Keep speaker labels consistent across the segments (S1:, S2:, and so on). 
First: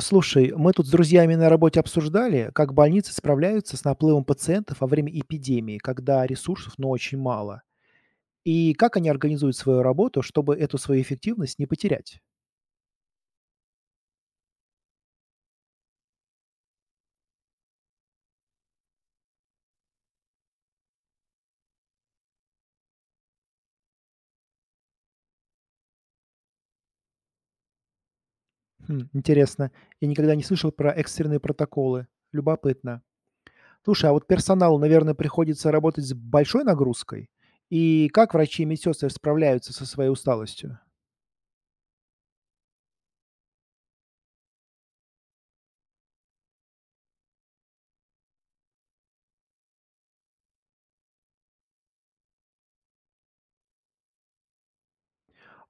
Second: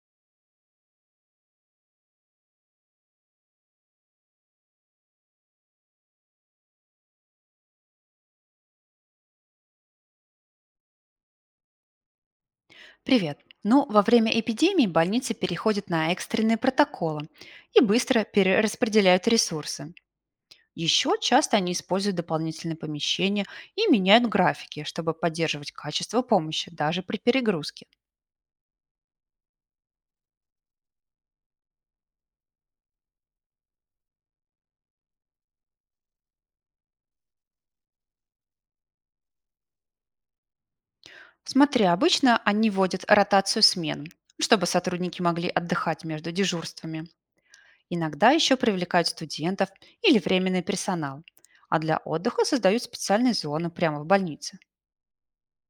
S1: Слушай, мы тут с друзьями на работе обсуждали, как больницы справляются с наплывом пациентов во время эпидемии, когда ресурсов, но очень мало. И как они организуют свою работу, чтобы эту свою эффективность не потерять?
S2: Привет. Ну, во время эпидемии больницы переходят на экстренные протоколы и быстро перераспределяют ресурсы. Еще часто они используют дополнительные помещения и меняют графики, чтобы поддерживать качество помощи даже при перегрузке.
S1: Хм, интересно. Я никогда не слышал про экстренные протоколы. Любопытно. Слушай, а вот персоналу, наверное, приходится работать с большой нагрузкой? И как врачи и медсестры справляются со своей усталостью?
S2: Смотри, обычно они вводят ротацию смен, чтобы сотрудники могли отдыхать между дежурствами. Иногда еще привлекают студентов или временный персонал, а для отдыха создают специальные зоны прямо в больнице.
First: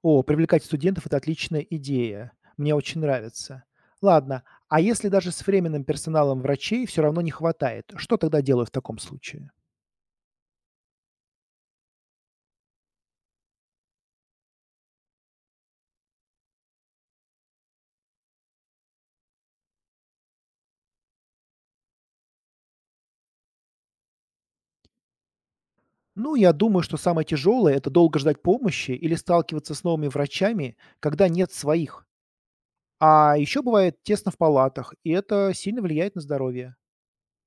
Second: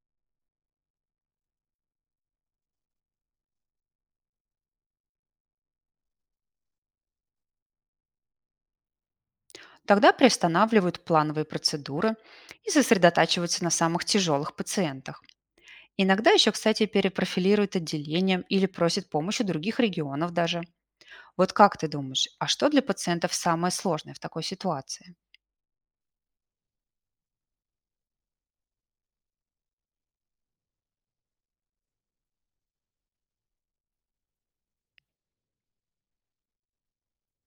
S1: О, привлекать студентов– это отличная идея. Мне очень нравится. Ладно, а если даже с временным персоналом врачей все равно не хватает, что тогда делают в таком случае?
S2: Тогда приостанавливают плановые процедуры и сосредотачиваются на самых тяжелых пациентах. Иногда еще, кстати, перепрофилируют отделением или просят помощи других регионов даже. Вот как ты думаешь, а что для пациентов самое сложное в такой ситуации?
S1: Ну, я думаю, что самое тяжелое– это долго ждать помощи или сталкиваться с новыми врачами, когда нет своих. А еще бывает тесно в палатах, и это сильно влияет на здоровье.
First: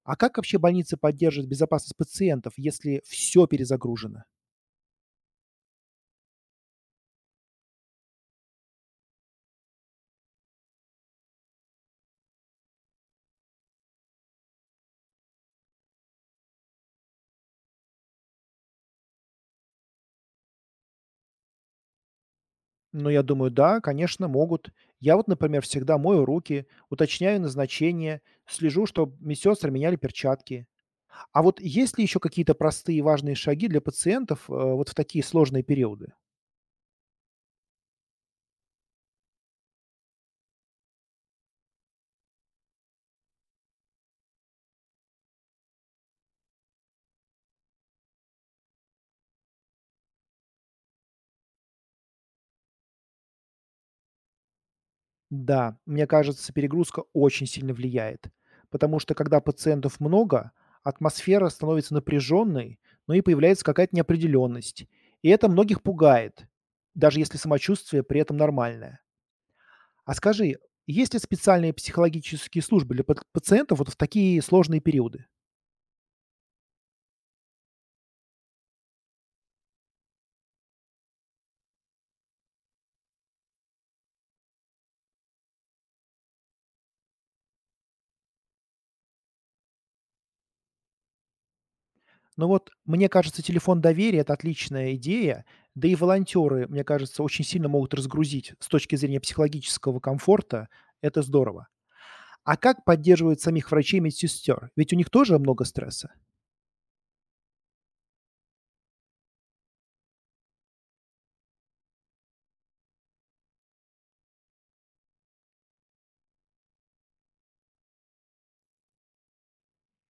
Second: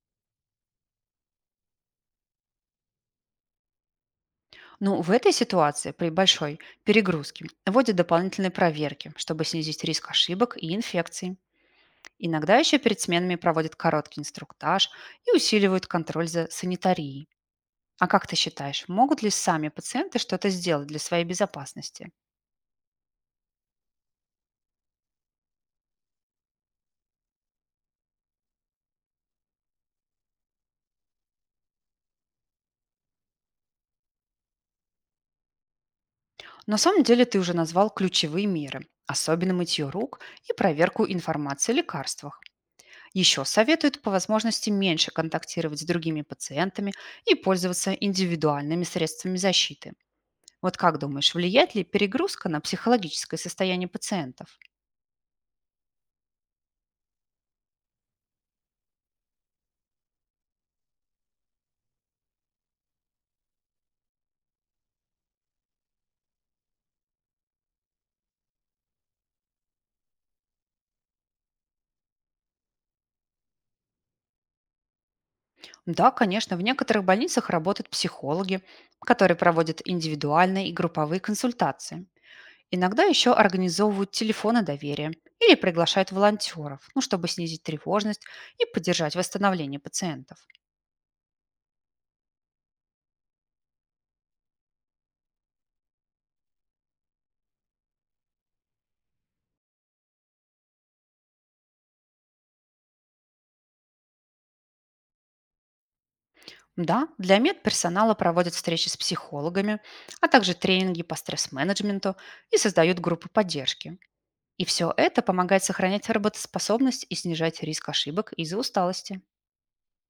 S1: А как вообще больницы поддерживают безопасность пациентов, если все перезагружено?
S2: Ну, в этой ситуации при большой перегрузке вводят дополнительные проверки, чтобы снизить риск ошибок и инфекций. Иногда еще перед сменами проводят короткий инструктаж и усиливают контроль за санитарией. А как ты считаешь, могут ли сами пациенты что-то сделать для своей безопасности?
S1: Ну, я думаю, да, конечно, могут. Я вот, например, всегда мою руки, уточняю назначение, слежу, чтобы медсестры меняли перчатки. А вот есть ли еще какие-то простые важные шаги для пациентов, вот в такие сложные периоды?
S2: На самом деле ты уже назвал ключевые меры, особенно мытье рук и проверку информации о лекарствах. Еще советуют по возможности меньше контактировать с другими пациентами и пользоваться индивидуальными средствами защиты. Вот как думаешь, влияет ли перегрузка на психологическое состояние пациентов?
S1: Да, мне кажется, перегрузка очень сильно влияет, потому что когда пациентов много, атмосфера становится напряженной, но и появляется какая-то неопределенность. И это многих пугает, даже если самочувствие при этом нормальное. А скажи, есть ли специальные психологические службы для пациентов вот в такие сложные периоды?
S2: Да, конечно, в некоторых больницах работают психологи, которые проводят индивидуальные и групповые консультации. Иногда еще организовывают телефоны доверия или приглашают волонтеров, ну, чтобы снизить тревожность и поддержать восстановление пациентов.
S1: Ну вот, мне кажется, телефон доверия– это отличная идея, да и волонтеры, мне кажется, очень сильно могут разгрузить с точки зрения психологического комфорта. Это здорово. А как поддерживают самих врачей и медсестер? Ведь у них тоже много стресса.
S2: Да, для медперсонала проводят встречи с психологами, а также тренинги по стресс-менеджменту и создают группы поддержки. И все это помогает сохранять работоспособность и снижать риск ошибок из-за усталости.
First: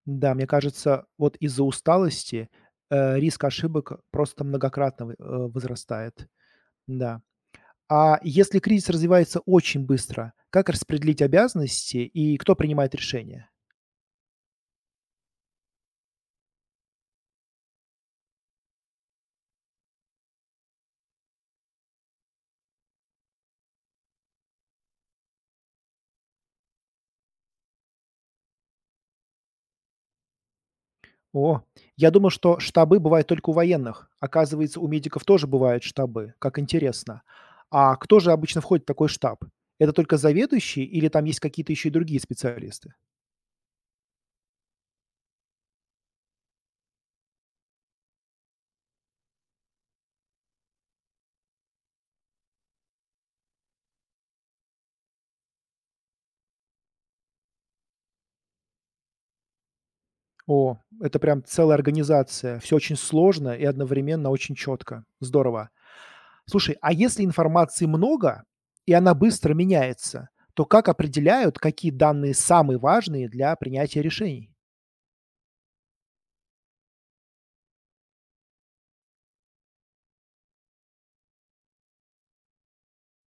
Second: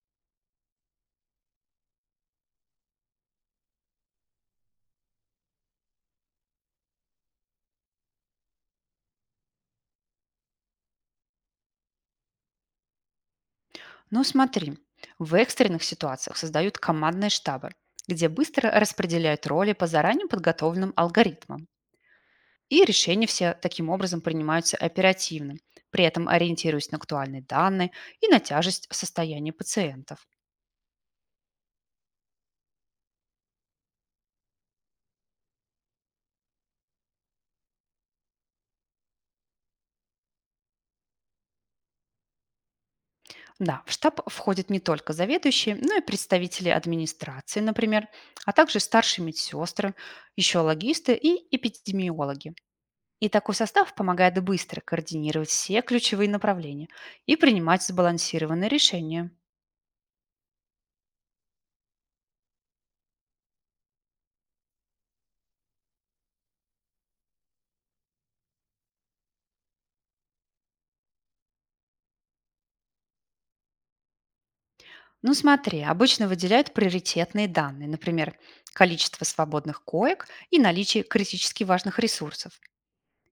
S1: Да, мне кажется, вот из-за усталости, риск ошибок просто многократно возрастает. Да. А если кризис развивается очень быстро, как распределить обязанности и кто принимает решения?
S2: Но смотри, в экстренных ситуациях создают командные штабы, где быстро распределяют роли по заранее подготовленным алгоритмам. И решения все таким образом принимаются оперативно, при этом ориентируясь на актуальные данные и на тяжесть состояния пациентов.
S1: О, я думал, что штабы бывают только у военных. Оказывается, у медиков тоже бывают штабы. Как интересно. А кто же обычно входит в такой штаб? Это только заведующий или там есть какие-то еще и другие специалисты?
S2: Да, в штаб входят не только заведующие, но и представители администрации, например, а также старшие медсестры, еще логисты и эпидемиологи. И такой состав помогает быстро координировать все ключевые направления и принимать сбалансированные решения.
S1: О, это прям целая организация. Все очень сложно и одновременно очень четко. Здорово. Слушай, а если информации много и она быстро меняется, то как определяют, какие данные самые важные для принятия решений?
S2: Ну смотри, обычно выделяют приоритетные данные, например, количество свободных коек и наличие критически важных ресурсов.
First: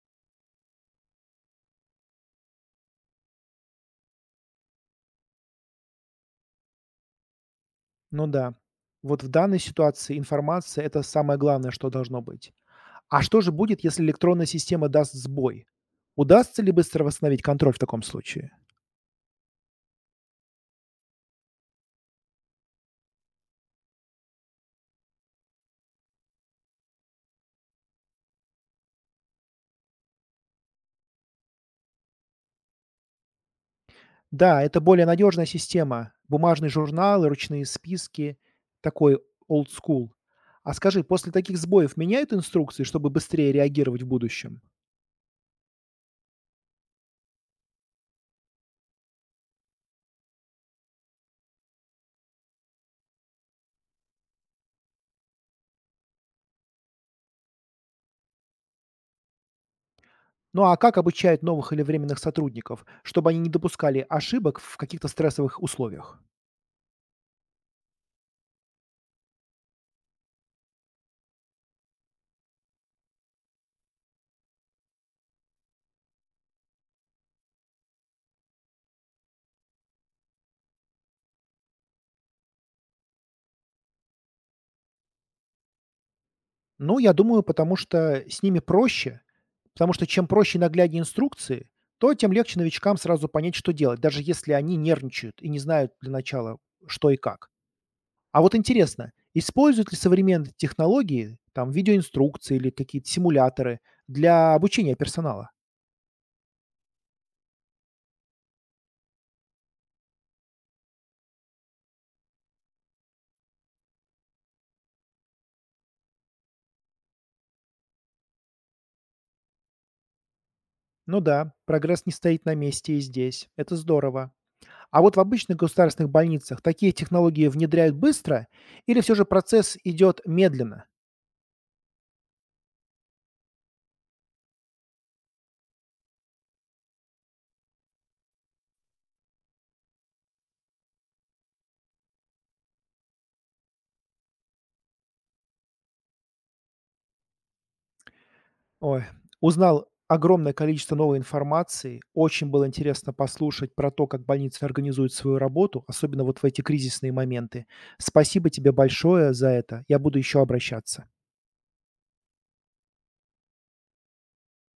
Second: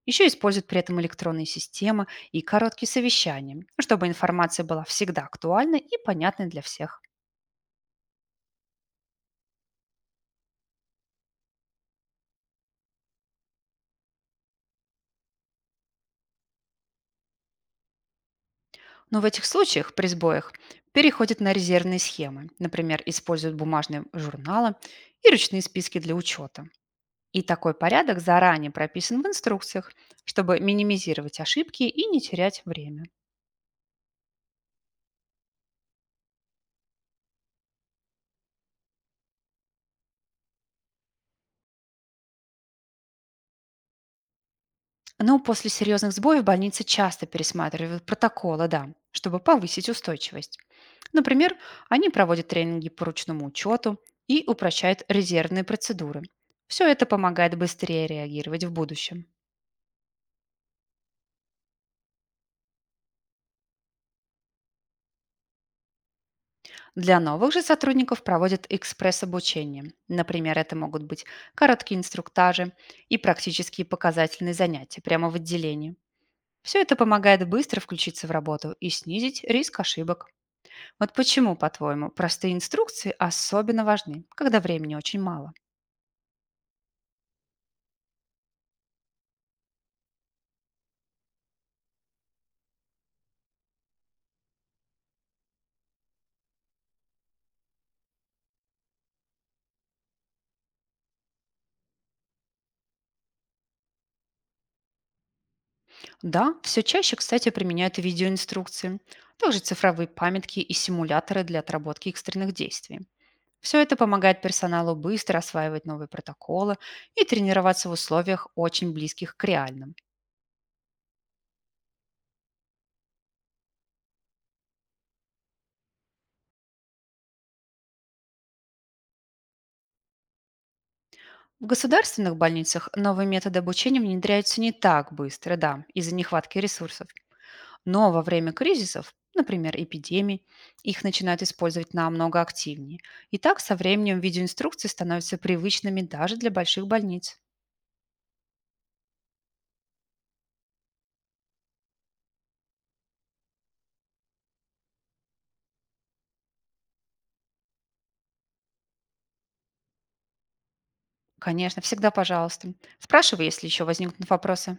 S2: Еще используют при этом электронные системы и короткие совещания, ну, чтобы информация была всегда актуальной и понятной для всех.
S1: Ну да, вот в данной ситуации информация– это самое главное, что должно быть. А что же будет, если электронная система даст сбой? Удастся ли быстро восстановить контроль в таком случае?
S2: Но в этих случаях при сбоях переходят на резервные схемы, например, используют бумажные журналы и ручные списки для учета. И такой порядок заранее прописан в инструкциях, чтобы минимизировать ошибки и не терять время.
S1: Да, это более надежная система. Бумажные журналы, ручные списки, такой old school. А скажи, после таких сбоев меняют инструкции, чтобы быстрее реагировать в будущем?
S2: Но после серьезных сбоев больницы часто пересматривают протоколы, да, чтобы повысить устойчивость. Например, они проводят тренинги по ручному учету и упрощают резервные процедуры. Все это помогает быстрее реагировать в будущем.
S1: Ну, а как обучают новых или временных сотрудников, чтобы они не допускали ошибок в каких-то стрессовых условиях?
S2: Для новых же сотрудников проводят экспресс-обучение. Например, это могут быть короткие инструктажи и практические показательные занятия прямо в отделении. Все это помогает быстро включиться в работу и снизить риск ошибок. Вот почему, по-твоему, простые инструкции особенно важны, когда времени очень мало?
S1: Ну, я думаю, потому что с ними проще, потому что чем проще и нагляднее инструкции, то тем легче новичкам сразу понять, что делать, даже если они нервничают и не знают для начала, что и как. А вот интересно, используют ли современные технологии, там, видеоинструкции или какие-то симуляторы для обучения персонала?
S2: Да, все чаще, кстати, применяют и видеоинструкции, также цифровые памятки и симуляторы для отработки экстренных действий. Все это помогает персоналу быстро осваивать новые протоколы и тренироваться в условиях, очень близких к реальным.
S1: Ну да, прогресс не стоит на месте и здесь. Это здорово. А вот в обычных государственных больницах такие технологии внедряют быстро или все же процесс идет медленно?
S2: В государственных больницах новые методы обучения внедряются не так быстро, да, из-за нехватки ресурсов. Но во время кризисов, например, эпидемий, их начинают использовать намного активнее. И так со временем видеоинструкции становятся привычными даже для больших больниц.
S1: Ой, узнал огромное количество новой информации. Очень было интересно послушать про то, как больницы организуют свою работу, особенно вот в эти кризисные моменты. Спасибо тебе большое за это. Я буду еще обращаться.
S2: Конечно, всегда пожалуйста. Спрашивай, если еще возникнут вопросы.